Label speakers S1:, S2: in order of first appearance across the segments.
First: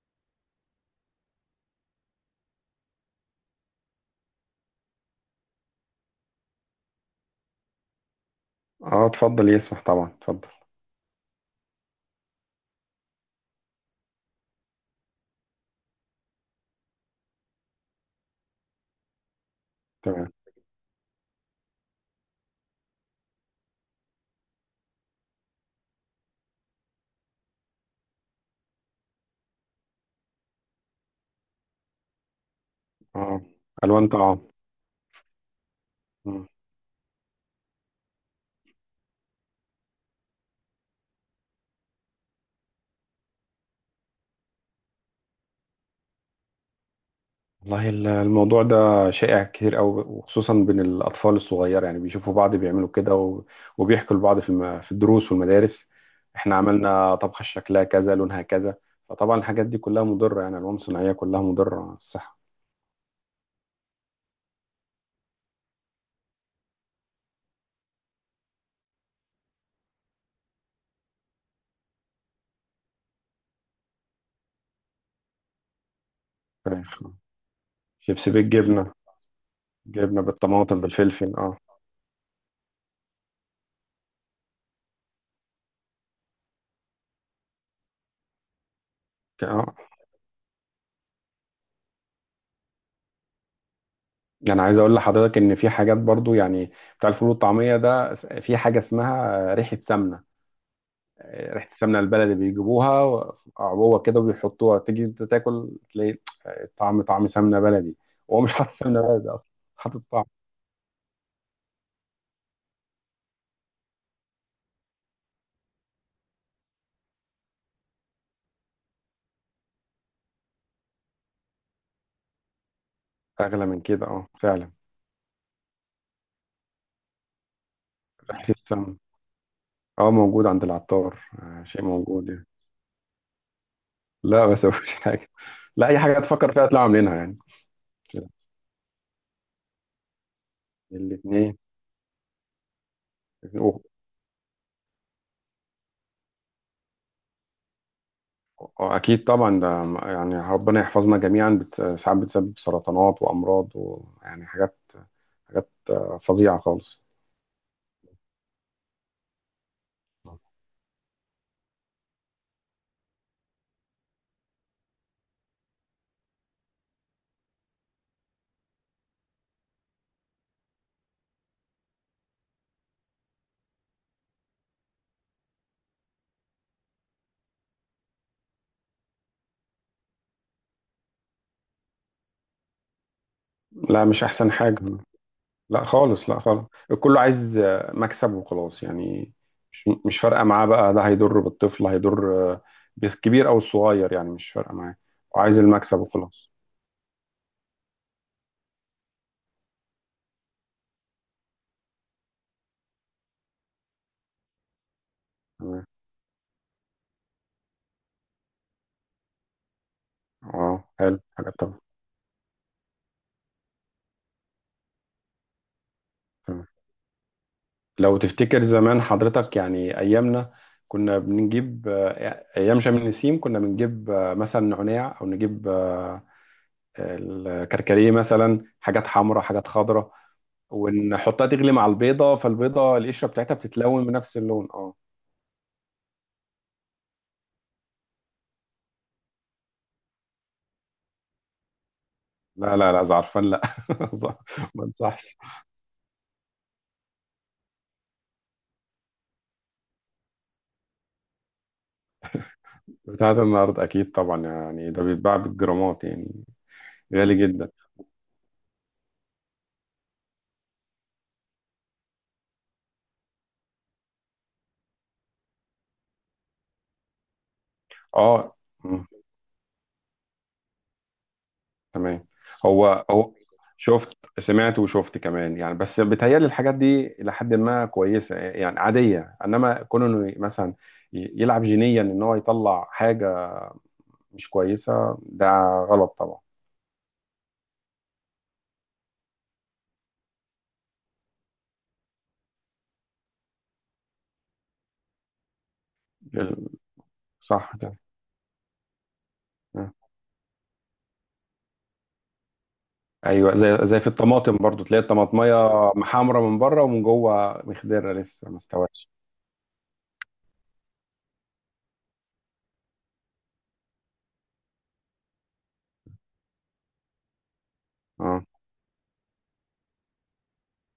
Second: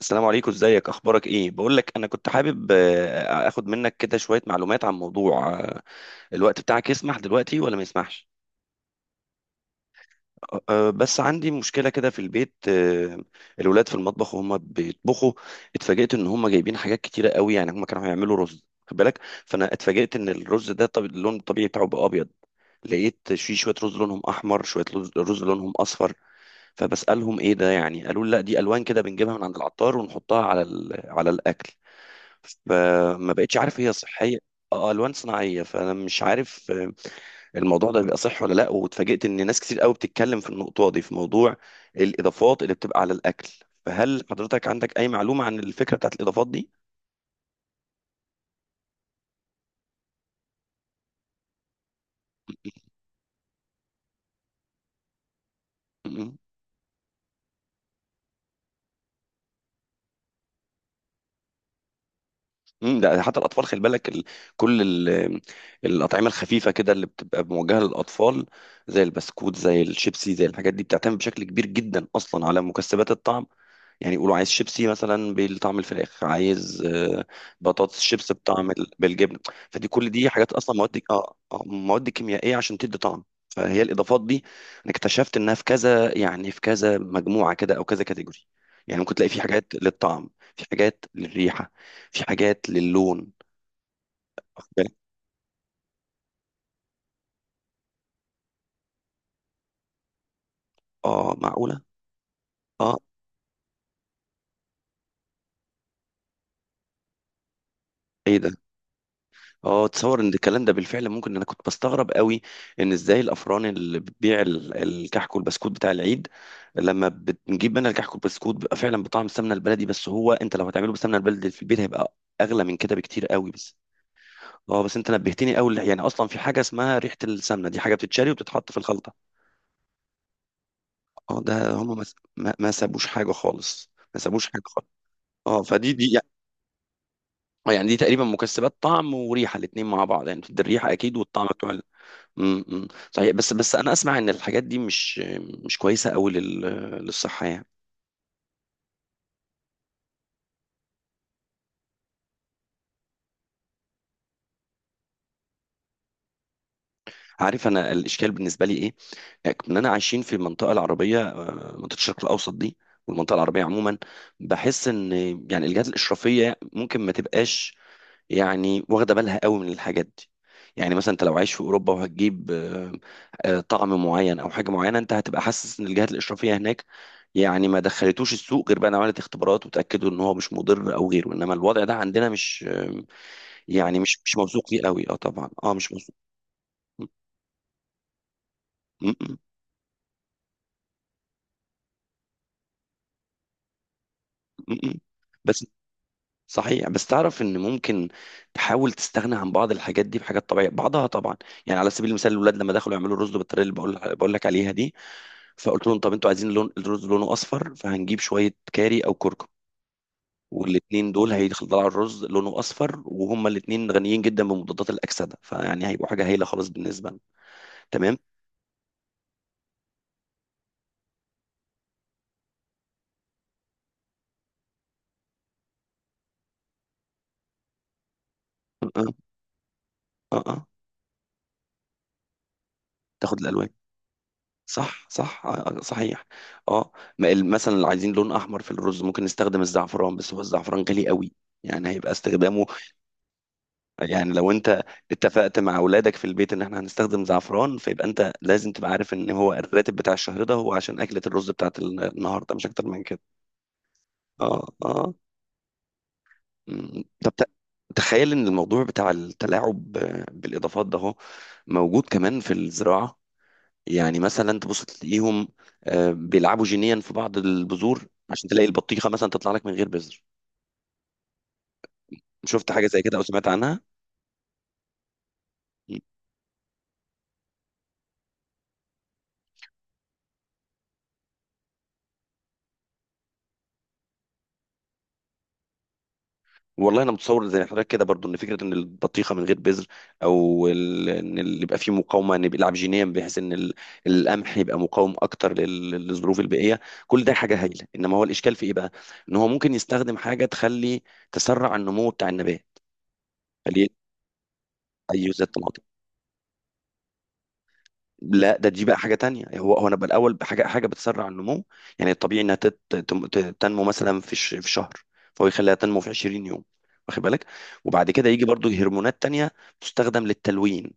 S1: السلام عليكم، ازيك، اخبارك ايه؟ بقول لك انا كنت حابب اخد منك كده شوية معلومات عن موضوع الوقت بتاعك يسمح دلوقتي ولا ما يسمحش؟
S2: اه، اتفضل يسمح طبعا، اتفضل.
S1: بس عندي مشكلة كده في البيت. الولاد في المطبخ وهم بيطبخوا. اتفاجئت ان هم جايبين حاجات كتيرة قوي، يعني هم كانوا هيعملوا رز، خد بالك. فانا اتفاجئت ان
S2: تمام.
S1: الرز ده، طب اللون الطبيعي بتاعه بقى ابيض، لقيت في شوية رز لونهم احمر، شوية رز لونهم اصفر. فبسألهم ايه ده يعني، قالوا لي لا دي الوان كده بنجيبها من عند العطار ونحطها على على الاكل. فما
S2: اه،
S1: بقتش عارف هي
S2: الوان
S1: صحيه.
S2: طعام.
S1: اه، الوان صناعيه، فانا مش
S2: مم.
S1: عارف. الموضوع ده بيبقى صح ولا لا؟ واتفاجئت ان ناس كتير قوي بتتكلم في النقطه دي، في موضوع الاضافات اللي بتبقى على الاكل. فهل حضرتك عندك اي معلومه عن الفكره بتاعت الاضافات دي؟
S2: والله الموضوع ده شائع كتير قوي، وخصوصا بين الاطفال الصغيره، يعني بيشوفوا بعض بيعملوا كده وبيحكوا لبعض في في الدروس والمدارس.
S1: م-
S2: احنا عملنا طبخه شكلها كذا لونها كذا، فطبعا الحاجات دي كلها مضره، يعني الوان صناعيه كلها مضره على الصحه.
S1: م. ده حتى الاطفال، خلي بالك كل ال... الاطعمه الخفيفه كده اللي بتبقى موجهه للاطفال، زي البسكوت، زي الشيبسي، زي الحاجات دي، بتعتمد بشكل كبير جدا اصلا على مكسبات الطعم. يعني يقولوا عايز شيبسي مثلا بطعم الفراخ، عايز
S2: فراخ.
S1: بطاطس
S2: شيبسي
S1: شيبس بطعم
S2: بالجبنه.
S1: بالجبن. فدي كل
S2: جبنه
S1: دي حاجات اصلا
S2: بالطماطم
S1: مواد
S2: بالفلفل اه.
S1: مواد كيميائيه عشان تدي طعم. فهي الاضافات دي انا اكتشفت انها في كذا، يعني في كذا مجموعه كده، او كذا كاتيجوري. يعني ممكن تلاقي في
S2: ك-
S1: حاجات
S2: اه
S1: للطعم، في حاجات للريحه، في حاجات للون.
S2: يعني
S1: واخد
S2: عايز
S1: بالك؟
S2: اقول لحضرتك ان في حاجات برضو يعني. بتاع الفول والطعميه ده في حاجه اسمها ريحه سمنه.
S1: اه
S2: ريحه
S1: معقوله.
S2: السمنه البلدي
S1: اه،
S2: بيجيبوها عبوه كده وبيحطوها، تيجي انت تاكل تلاقي طعم، طعم سمنه بلدي.
S1: ايه
S2: هو
S1: ده؟
S2: مش حاطط سمنه بلدي اصلا،
S1: اه،
S2: حاطط
S1: تصور
S2: طعم.
S1: ان الكلام ده بالفعل ممكن. انا كنت بستغرب قوي ان ازاي الافران اللي بتبيع الكحك والبسكوت بتاع العيد، لما بنجيب منها الكحك والبسكوت بيبقى فعلا بطعم السمنه البلدي. بس هو انت لو هتعمله بالسمنه البلدي في البيت هيبقى اغلى من كده بكتير قوي.
S2: اغلى
S1: بس
S2: من كده اه فعلا.
S1: اه، بس انت نبهتني قوي، يعني اصلا في حاجه اسمها ريحه السمنه، دي حاجه بتتشري
S2: ريحه
S1: وبتتحط في
S2: السمنه
S1: الخلطه.
S2: اه موجود عند العطار،
S1: اه، ده
S2: شيء
S1: هم
S2: موجود يعني.
S1: ما سابوش حاجه خالص، ما سابوش
S2: لا
S1: حاجه
S2: بس
S1: خالص.
S2: مفيش حاجه.
S1: اه،
S2: لا،
S1: فدي
S2: اي
S1: دي،
S2: حاجه تفكر فيها تطلع عاملينها يعني.
S1: يعني دي تقريبا مكسبات طعم وريحه الاتنين مع بعض، يعني بتدي الريحه اكيد والطعم
S2: الاثنين.
S1: بتوع. أمم. صحيح، بس انا اسمع ان الحاجات دي مش كويسه قوي للصحه يعني.
S2: اكيد طبعا، ده يعني ربنا يحفظنا جميعا، ساعات بتسبب سرطانات وامراض، ويعني حاجات فظيعه خالص.
S1: عارف انا الاشكال بالنسبه لي ايه؟ اننا عايشين في المنطقه العربيه، منطقه الشرق الاوسط دي، والمنطقه العربيه عموما. بحس ان يعني الجهات الاشرافيه ممكن ما تبقاش يعني واخده بالها قوي من الحاجات دي. يعني مثلا انت لو عايش في اوروبا وهتجيب طعم معين او حاجه معينه، انت هتبقى حاسس ان الجهات الاشرافيه هناك يعني ما دخلتوش السوق غير بقى إن عملت اختبارات وتاكدوا ان هو مش مضر او غيره. انما الوضع ده عندنا مش يعني
S2: لا،
S1: مش
S2: مش
S1: مش
S2: احسن
S1: موثوق
S2: حاجه.
S1: فيه قوي. اه طبعا، اه
S2: لا
S1: مش موثوق.
S2: خالص، لا خالص. الكل عايز مكسب وخلاص
S1: م-
S2: يعني.
S1: م-
S2: مش فارقه معاه بقى، ده هيضر بالطفل، هيضر بالكبير او الصغير يعني، مش فارقه
S1: م-
S2: معاه.
S1: م-
S2: وعايز
S1: بس
S2: المكسب وخلاص.
S1: صحيح، بس تعرف ان ممكن تحاول تستغنى عن بعض الحاجات دي بحاجات طبيعيه، بعضها طبعا. يعني على سبيل المثال، الاولاد لما دخلوا يعملوا الرز بالطريقه اللي بقول لك عليها دي،
S2: تمام
S1: فقلت لهم طب انتوا عايزين لون الرز لونه اصفر، فهنجيب شويه كاري او كركم،
S2: اه،
S1: والاتنين
S2: حلو
S1: دول
S2: حاجه طبعا.
S1: هيطلعوا الرز لونه اصفر، وهما الاتنين غنيين جدا بمضادات الاكسده، فيعني هيبقوا حاجه هايله
S2: تمام.
S1: خالص بالنسبه لنا.
S2: لو
S1: تمام.
S2: تفتكر زمان حضرتك يعني، ايامنا كنا بنجيب ايام شم النسيم، كنا بنجيب مثلا نعناع، او نجيب الكركديه مثلا،
S1: اه اه
S2: حاجات حمراء حاجات خضراء،
S1: اه أه.
S2: ونحطها تغلي مع البيضه، فالبيضه القشره
S1: تاخد
S2: بتاعتها
S1: الالوان،
S2: بتتلون بنفس اللون اه.
S1: صح صح صحيح. اه، ما مثلا لو عايزين لون احمر في الرز ممكن نستخدم الزعفران، بس هو الزعفران غالي قوي، يعني هيبقى استخدامه،
S2: لا لا لا زعرفان، لا.
S1: يعني لو انت
S2: ما انصحش.
S1: اتفقت مع اولادك في البيت ان احنا هنستخدم زعفران، فيبقى انت لازم تبقى عارف ان هو الراتب بتاع الشهر ده هو عشان اكلة الرز بتاعت النهارده، مش اكتر من كده.
S2: بتاعت النهارده اكيد طبعا،
S1: اه
S2: يعني ده
S1: اه.
S2: بيتباع بالجرامات يعني.
S1: مم. طب
S2: غالي جدا.
S1: تخيل ان الموضوع بتاع التلاعب بالاضافات ده هو موجود كمان في الزراعة. يعني مثلا تبص تلاقيهم بيلعبوا جينيا في بعض البذور عشان
S2: اه،
S1: تلاقي
S2: مم،
S1: البطيخة مثلا تطلع لك من غير بذر.
S2: تمام.
S1: شفت حاجة زي
S2: هو
S1: كده او
S2: هو
S1: سمعت عنها؟
S2: شفت، سمعت وشفت كمان يعني، بس بيتهيألي الحاجات دي إلى حد ما كويسة، يعني عادية، إنما كونه إنه مثلا يلعب جينيا إن هو يطلع حاجة مش كويسة، ده غلط طبعا.
S1: والله انا متصور زي حضرتك كده برضو، ان فكره ان البطيخه من غير بذر، او ان اللي يبقى فيه مقاومه ان يبقى العبجينيه بحيث ان القمح يبقى مقاوم اكتر للظروف
S2: ال-
S1: البيئيه، كل ده حاجه
S2: صح
S1: هايله.
S2: كده.
S1: انما هو الاشكال في ايه بقى؟ ان هو ممكن
S2: آه.
S1: يستخدم حاجه تخلي تسرع النمو بتاع النبات.
S2: ايوه، زي
S1: فليه؟
S2: زي في الطماطم برضو تلاقي
S1: اي زي
S2: الطماطميه
S1: الطماطم.
S2: محمره من بره، ومن جوه مخضره لسه
S1: لا،
S2: ما
S1: ده دي بقى
S2: استوتش
S1: حاجه تانية. هو هو انا بقى الاول بحاجه بتسرع النمو. يعني الطبيعي انها تنمو مثلا في في شهر، فهو يخليها تنمو في 20 يوم، واخد بالك؟ وبعد كده
S2: اه
S1: يجي برضو هرمونات تانية تستخدم للتلوين،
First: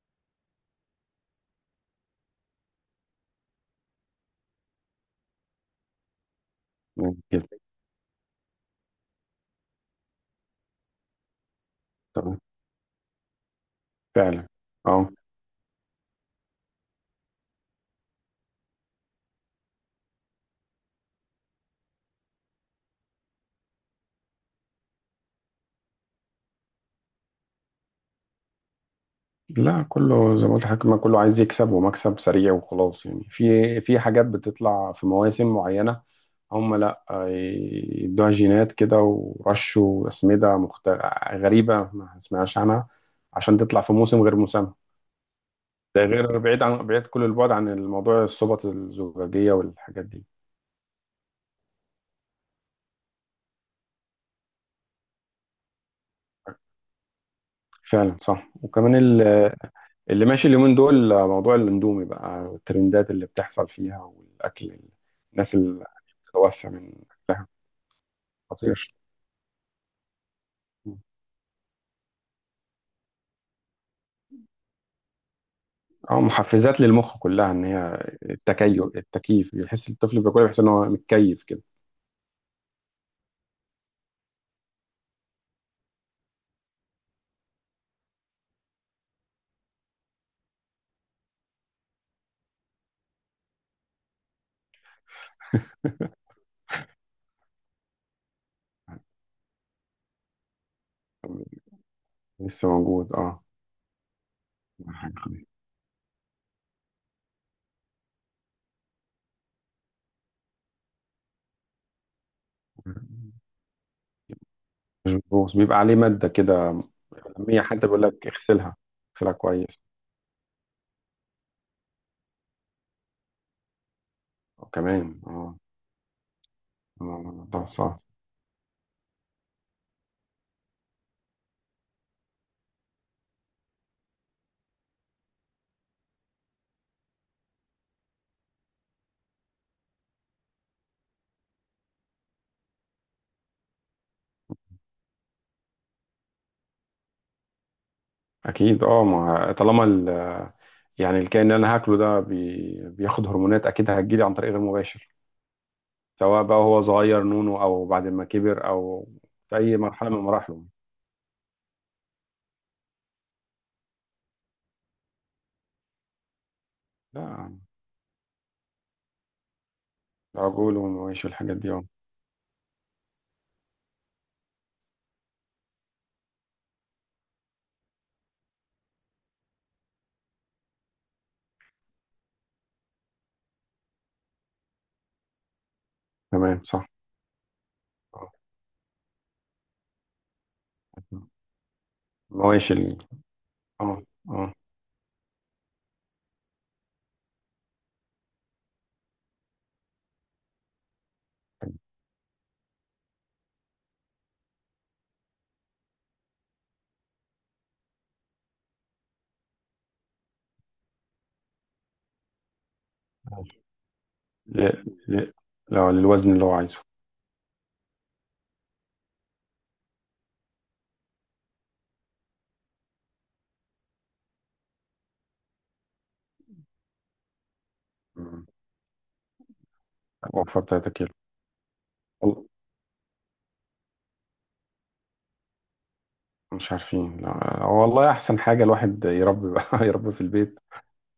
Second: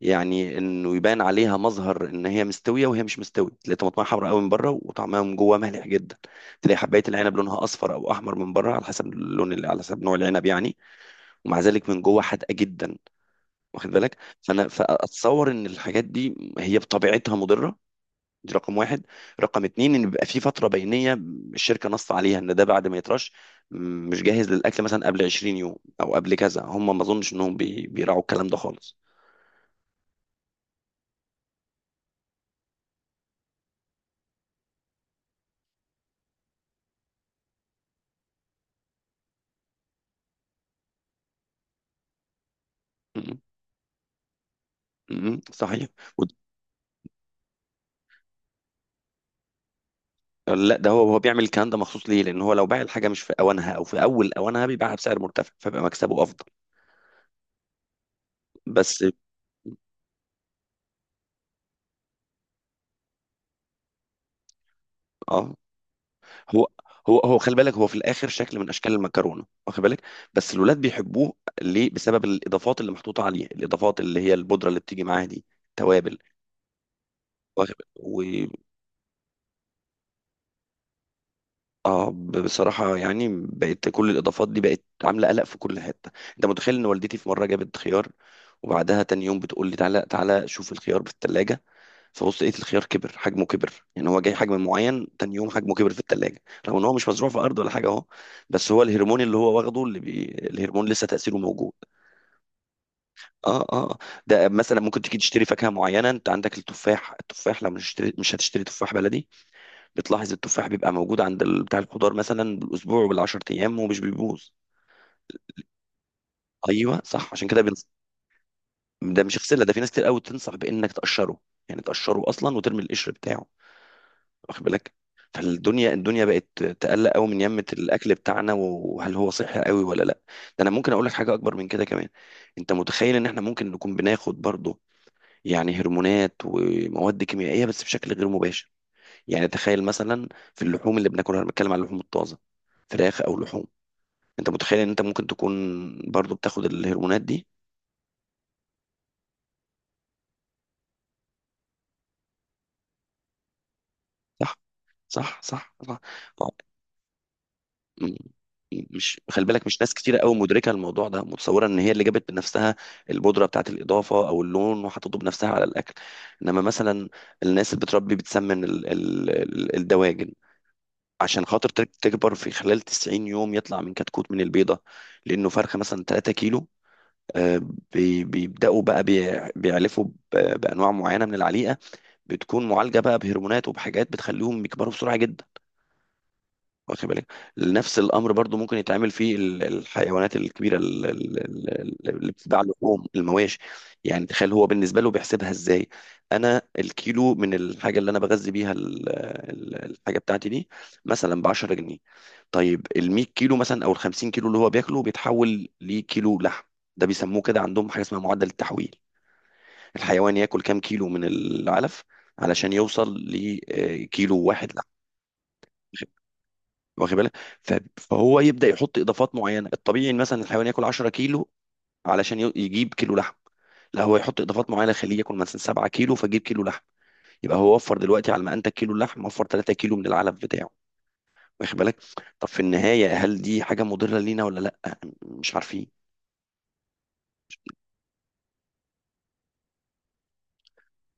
S1: يعني انه يبان عليها مظهر ان هي مستويه وهي مش مستويه. تلاقي طماطمها حمراء قوي من بره وطعمها من جوه مالح جدا، تلاقي حبايه العنب
S2: كده.
S1: لونها اصفر او احمر من بره، على حسب اللون اللي، على حسب نوع العنب يعني، ومع ذلك من جوه
S2: تمام.
S1: حادقه جدا. واخد بالك؟
S2: فعلا
S1: فانا
S2: اه.
S1: فاتصور ان الحاجات دي هي بطبيعتها مضره. دي رقم واحد. رقم اتنين ان بيبقى في فتره بينيه الشركه نص عليها ان ده بعد ما يترش مش جاهز للاكل مثلا قبل 20 يوم او قبل كذا، هم ما اظنش انهم بيراعوا الكلام ده خالص.
S2: لا، كله زي ما قلت لحضرتك، ما كله عايز يكسب، ومكسب سريع وخلاص يعني، في حاجات بتطلع في مواسم معينه، هم لا يدوها جينات كده ورشوا اسمده غريبه ما سمعناش عنها،
S1: م-
S2: عشان تطلع في موسم غير موسمها.
S1: صحيح.
S2: ده
S1: ود-
S2: غير، بعيد عن بعيد كل البعد عن الموضوع، الصوبة الزجاجيه والحاجات دي.
S1: لا، ده هو هو بيعمل الكلام ده مخصوص ليه، لان هو لو باع الحاجه مش في اوانها او في اول اوانها بيبيعها بسعر مرتفع، فبيبقى مكسبه افضل.
S2: فعلا صح، وكمان
S1: بس
S2: اللي ماشي اليومين دول موضوع الاندومي بقى، والترندات اللي بتحصل فيها والاكل الناس
S1: اه،
S2: اللي
S1: هو
S2: متوفى من.
S1: هو خلي بالك، هو في الاخر شكل من اشكال
S2: خطير.
S1: المكرونه، واخد بالك؟ بس الولاد بيحبوه، ليه؟ بسبب الاضافات اللي محطوطه عليه، الاضافات اللي هي البودره اللي بتيجي معاها دي، توابل.
S2: اه، محفزات للمخ كلها، ان
S1: واخد
S2: هي
S1: بالك؟ و
S2: التكيف بيحس الطفل بياكل، بيحس ان هو متكيف كده.
S1: اه، بصراحه يعني بقت كل الاضافات دي بقت عامله قلق في كل حته. انت متخيل ان والدتي في مره جابت خيار، وبعدها تاني يوم بتقول لي تعالى تعالى شوف الخيار في الثلاجه، فبص لقيت الخيار كبر، حجمه كبر. يعني هو جاي حجم معين، تاني يوم حجمه كبر في التلاجة، رغم ان هو مش مزروع في ارض ولا حاجه اهو، بس هو الهرمون اللي هو واخده اللي بي... الهرمون لسه تاثيره موجود.
S2: لسه موجود اه.
S1: اه اه. ده مثلا ممكن
S2: حاجة
S1: تيجي تشتري
S2: خفيفة.
S1: فاكهه معينه، انت عندك التفاح، التفاح لما مش هتشتري تفاح بلدي، بتلاحظ التفاح بيبقى موجود عند بتاع الخضار مثلا بالاسبوع وبالعشر ايام ومش بيبوظ.
S2: مظبوط، بيبقى عليه ماده كده.
S1: ايوه صح، عشان
S2: مهميه
S1: كده
S2: حتى
S1: بنص...
S2: بيقول لك اغسلها.
S1: ده
S2: اغسلها
S1: مش غسله، ده
S2: كويس.
S1: في ناس كتير قوي تنصح بانك تقشره، يعني تقشره اصلا وترمي القشر بتاعه، واخد بالك؟
S2: وكمان اه.
S1: فالدنيا بقت تقلق قوي من
S2: آه، ده
S1: يمة
S2: صح.
S1: الاكل بتاعنا، وهل هو صحي قوي ولا لا. ده انا ممكن اقول لك حاجه اكبر من كده كمان. انت متخيل ان احنا ممكن نكون بناخد برضه يعني هرمونات ومواد كيميائيه بس بشكل غير مباشر؟ يعني تخيل مثلا، في اللحوم اللي بناكلها، انا بتكلم على اللحوم الطازه، فراخ او لحوم، انت متخيل ان انت ممكن تكون برضه بتاخد الهرمونات دي؟
S2: اكيد اه، ما طالما يعني الكائن اللي انا هاكله ده بياخد هرمونات، اكيد هتجيلي عن طريق
S1: صح
S2: غير مباشر،
S1: صح صح
S2: سواء
S1: صح.
S2: بقى هو صغير نونو، او بعد
S1: م-
S2: ما كبر، او
S1: مش خلي
S2: في
S1: بالك،
S2: اي
S1: مش ناس
S2: مرحله من
S1: كتيرة قوي
S2: مراحله.
S1: مدركة الموضوع ده، متصورة ان هي اللي جابت بنفسها البودرة بتاعت الإضافة او اللون وحطته بنفسها على الأكل. انما مثلا
S2: لا.
S1: الناس اللي بتربي بتسمن الدواجن
S2: العجول والمواشي
S1: عشان
S2: والحاجات
S1: خاطر
S2: دي اه.
S1: تكبر في خلال 90 يوم، يطلع من كتكوت من البيضة لأنه فرخة مثلا 3 كيلو. آه، بيبدأوا بقى بيعلفوا بأنواع معينة من العليقة، بتكون معالجة بقى بهرمونات وبحاجات بتخليهم يكبروا بسرعة جدا،
S2: تمام صح.
S1: واخد بالك؟ نفس
S2: آه.
S1: الامر برضو ممكن يتعمل في الحيوانات الكبيره، اللي بتتباع،
S2: مواشي
S1: لحوم المواشي.
S2: اه
S1: يعني تخيل
S2: اه.
S1: هو بالنسبه له بيحسبها ازاي. انا الكيلو من الحاجه اللي انا بغذي بيها الحاجه بتاعتي دي مثلا ب 10 جنيه، طيب ال 100 كيلو مثلا او ال 50 كيلو اللي هو بياكله بيتحول لكيلو لحم. ده بيسموه كده عندهم حاجه اسمها معدل التحويل، الحيوان ياكل كام كيلو من العلف علشان يوصل لكيلو
S2: ل...
S1: واحد لحم.
S2: ل... لا، للوزن اللي هو عايزه.
S1: واخد بالك؟ فهو يبدا يحط اضافات معينه. الطبيعي إن مثلا الحيوان ياكل 10 كيلو علشان يجيب كيلو لحم، لا هو يحط اضافات معينه خليه ياكل مثلا 7 كيلو فجيب كيلو لحم، يبقى هو وفر دلوقتي على
S2: مم.
S1: ما انتج كيلو اللحم وفر 3 كيلو من العلف
S2: وفر
S1: بتاعه.
S2: 3 كيلو.
S1: واخد بالك؟
S2: وال-
S1: طب في النهايه هل دي حاجه مضره لينا ولا لا؟ مش عارفين.
S2: مش عارفين لا. والله احسن حاجه الواحد يربي بقى، يربي في البيت،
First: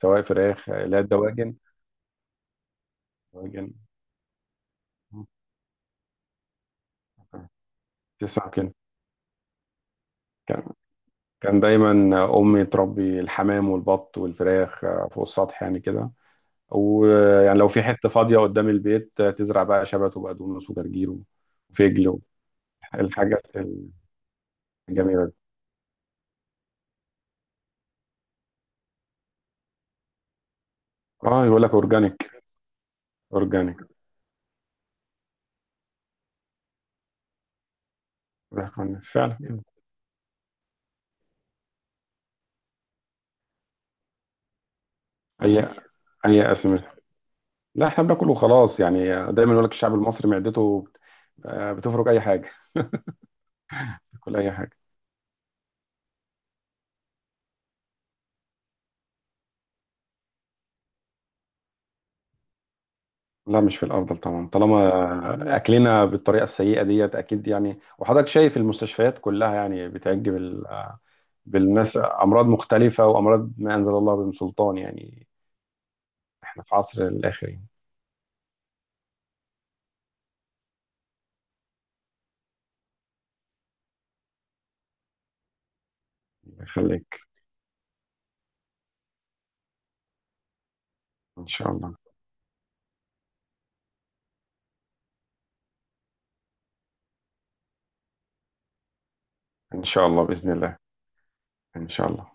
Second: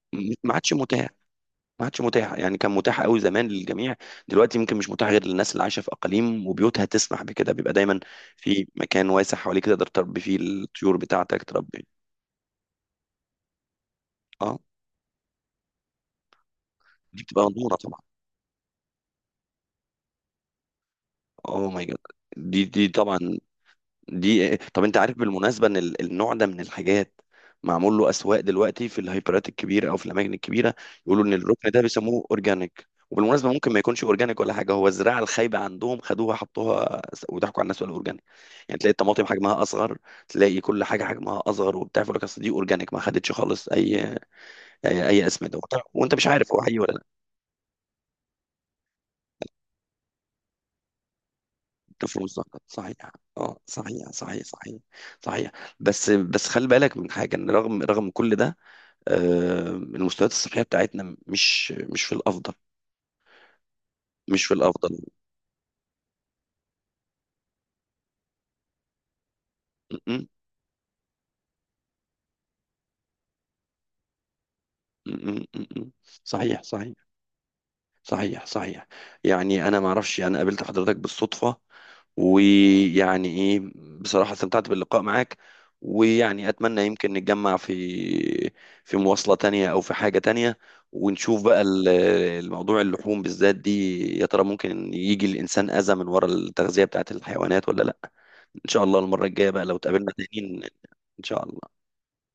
S2: سواء
S1: ما
S2: فراخ،
S1: عادش متاح،
S2: لا، دواجن.
S1: ما عادش متاح، يعني كان متاح قوي زمان
S2: دواجن.
S1: للجميع، دلوقتي يمكن مش متاح غير للناس اللي عايشه في اقاليم وبيوتها تسمح بكده، بيبقى دايما
S2: تسعة
S1: في
S2: كده.
S1: مكان واسع حواليك تقدر تربي فيه
S2: كان
S1: الطيور بتاعتك،
S2: كان
S1: تربي.
S2: دايما أمي تربي الحمام والبط
S1: اه،
S2: والفراخ فوق السطح يعني كده،
S1: دي بتبقى
S2: ويعني لو
S1: غنورة
S2: في
S1: طبعا،
S2: حتة فاضية قدام البيت تزرع بقى شبت وبقدونس وجرجير،
S1: اوه ماي جاد.
S2: وفجل.
S1: دي دي طبعا
S2: الحاجات
S1: دي. طب انت عارف
S2: الجميلة دي.
S1: بالمناسبة ان النوع ده من الحاجات معمول له اسواق دلوقتي في الهايبرات الكبيرة او في الاماكن الكبيرة، يقولوا ان
S2: اه، يقول
S1: الركن
S2: لك
S1: ده بيسموه
S2: اورجانيك.
S1: اورجانيك. وبالمناسبة ممكن
S2: اورجانيك.
S1: ما يكونش اورجانيك ولا حاجة، هو الزراعة الخايبة عندهم خدوها حطوها وضحكوا على الناس ولا اورجانيك. يعني تلاقي الطماطم
S2: فعلا
S1: حجمها
S2: كده.
S1: اصغر، تلاقي كل حاجة حجمها اصغر وبتاع، فيقول لك اصل دي اورجانيك ما خدتش خالص أي اسمدة
S2: اي
S1: وبتاع. وانت مش
S2: اي
S1: عارف هو حقيقي ولا
S2: اسمده.
S1: لا.
S2: لا، احنا بناكل وخلاص يعني. دايما يقول لك الشعب المصري معدته بتفرك اي
S1: تفوز
S2: حاجه.
S1: لقب صحيح. اه صحيح
S2: بتاكل
S1: صحيح
S2: اي
S1: صحيح
S2: حاجه.
S1: صحيح، بس خلي بالك من حاجه، ان رغم كل ده، المستويات الصحيه بتاعتنا مش في الافضل،
S2: لا، مش في الافضل
S1: مش
S2: طبعا،
S1: في الافضل.
S2: طالما اكلنا بالطريقه السيئه ديت اكيد يعني، وحضرتك شايف المستشفيات كلها يعني
S1: م- م-
S2: بتعج بالناس، امراض مختلفه، وامراض ما انزل الله بهم سلطان
S1: م-
S2: يعني.
S1: م- م- م. صحيح
S2: احنا في عصر
S1: صحيح
S2: الاخر يعني.
S1: صحيح. يعني انا ما اعرفش، يعني انا قابلت حضرتك بالصدفة ويعني ايه، بصراحة استمتعت باللقاء معاك، ويعني اتمنى
S2: خليك.
S1: يمكن نتجمع في في مواصلة تانية او في حاجة تانية، ونشوف
S2: ان
S1: بقى
S2: شاء الله.
S1: الموضوع، اللحوم بالذات دي يا ترى ممكن يجي الانسان اذى من ورا التغذية بتاعت الحيوانات ولا لا. ان شاء الله المرة الجاية بقى لو
S2: ان شاء
S1: اتقابلنا
S2: الله باذن
S1: تاني،
S2: الله.
S1: ان شاء الله.
S2: ان شاء الله.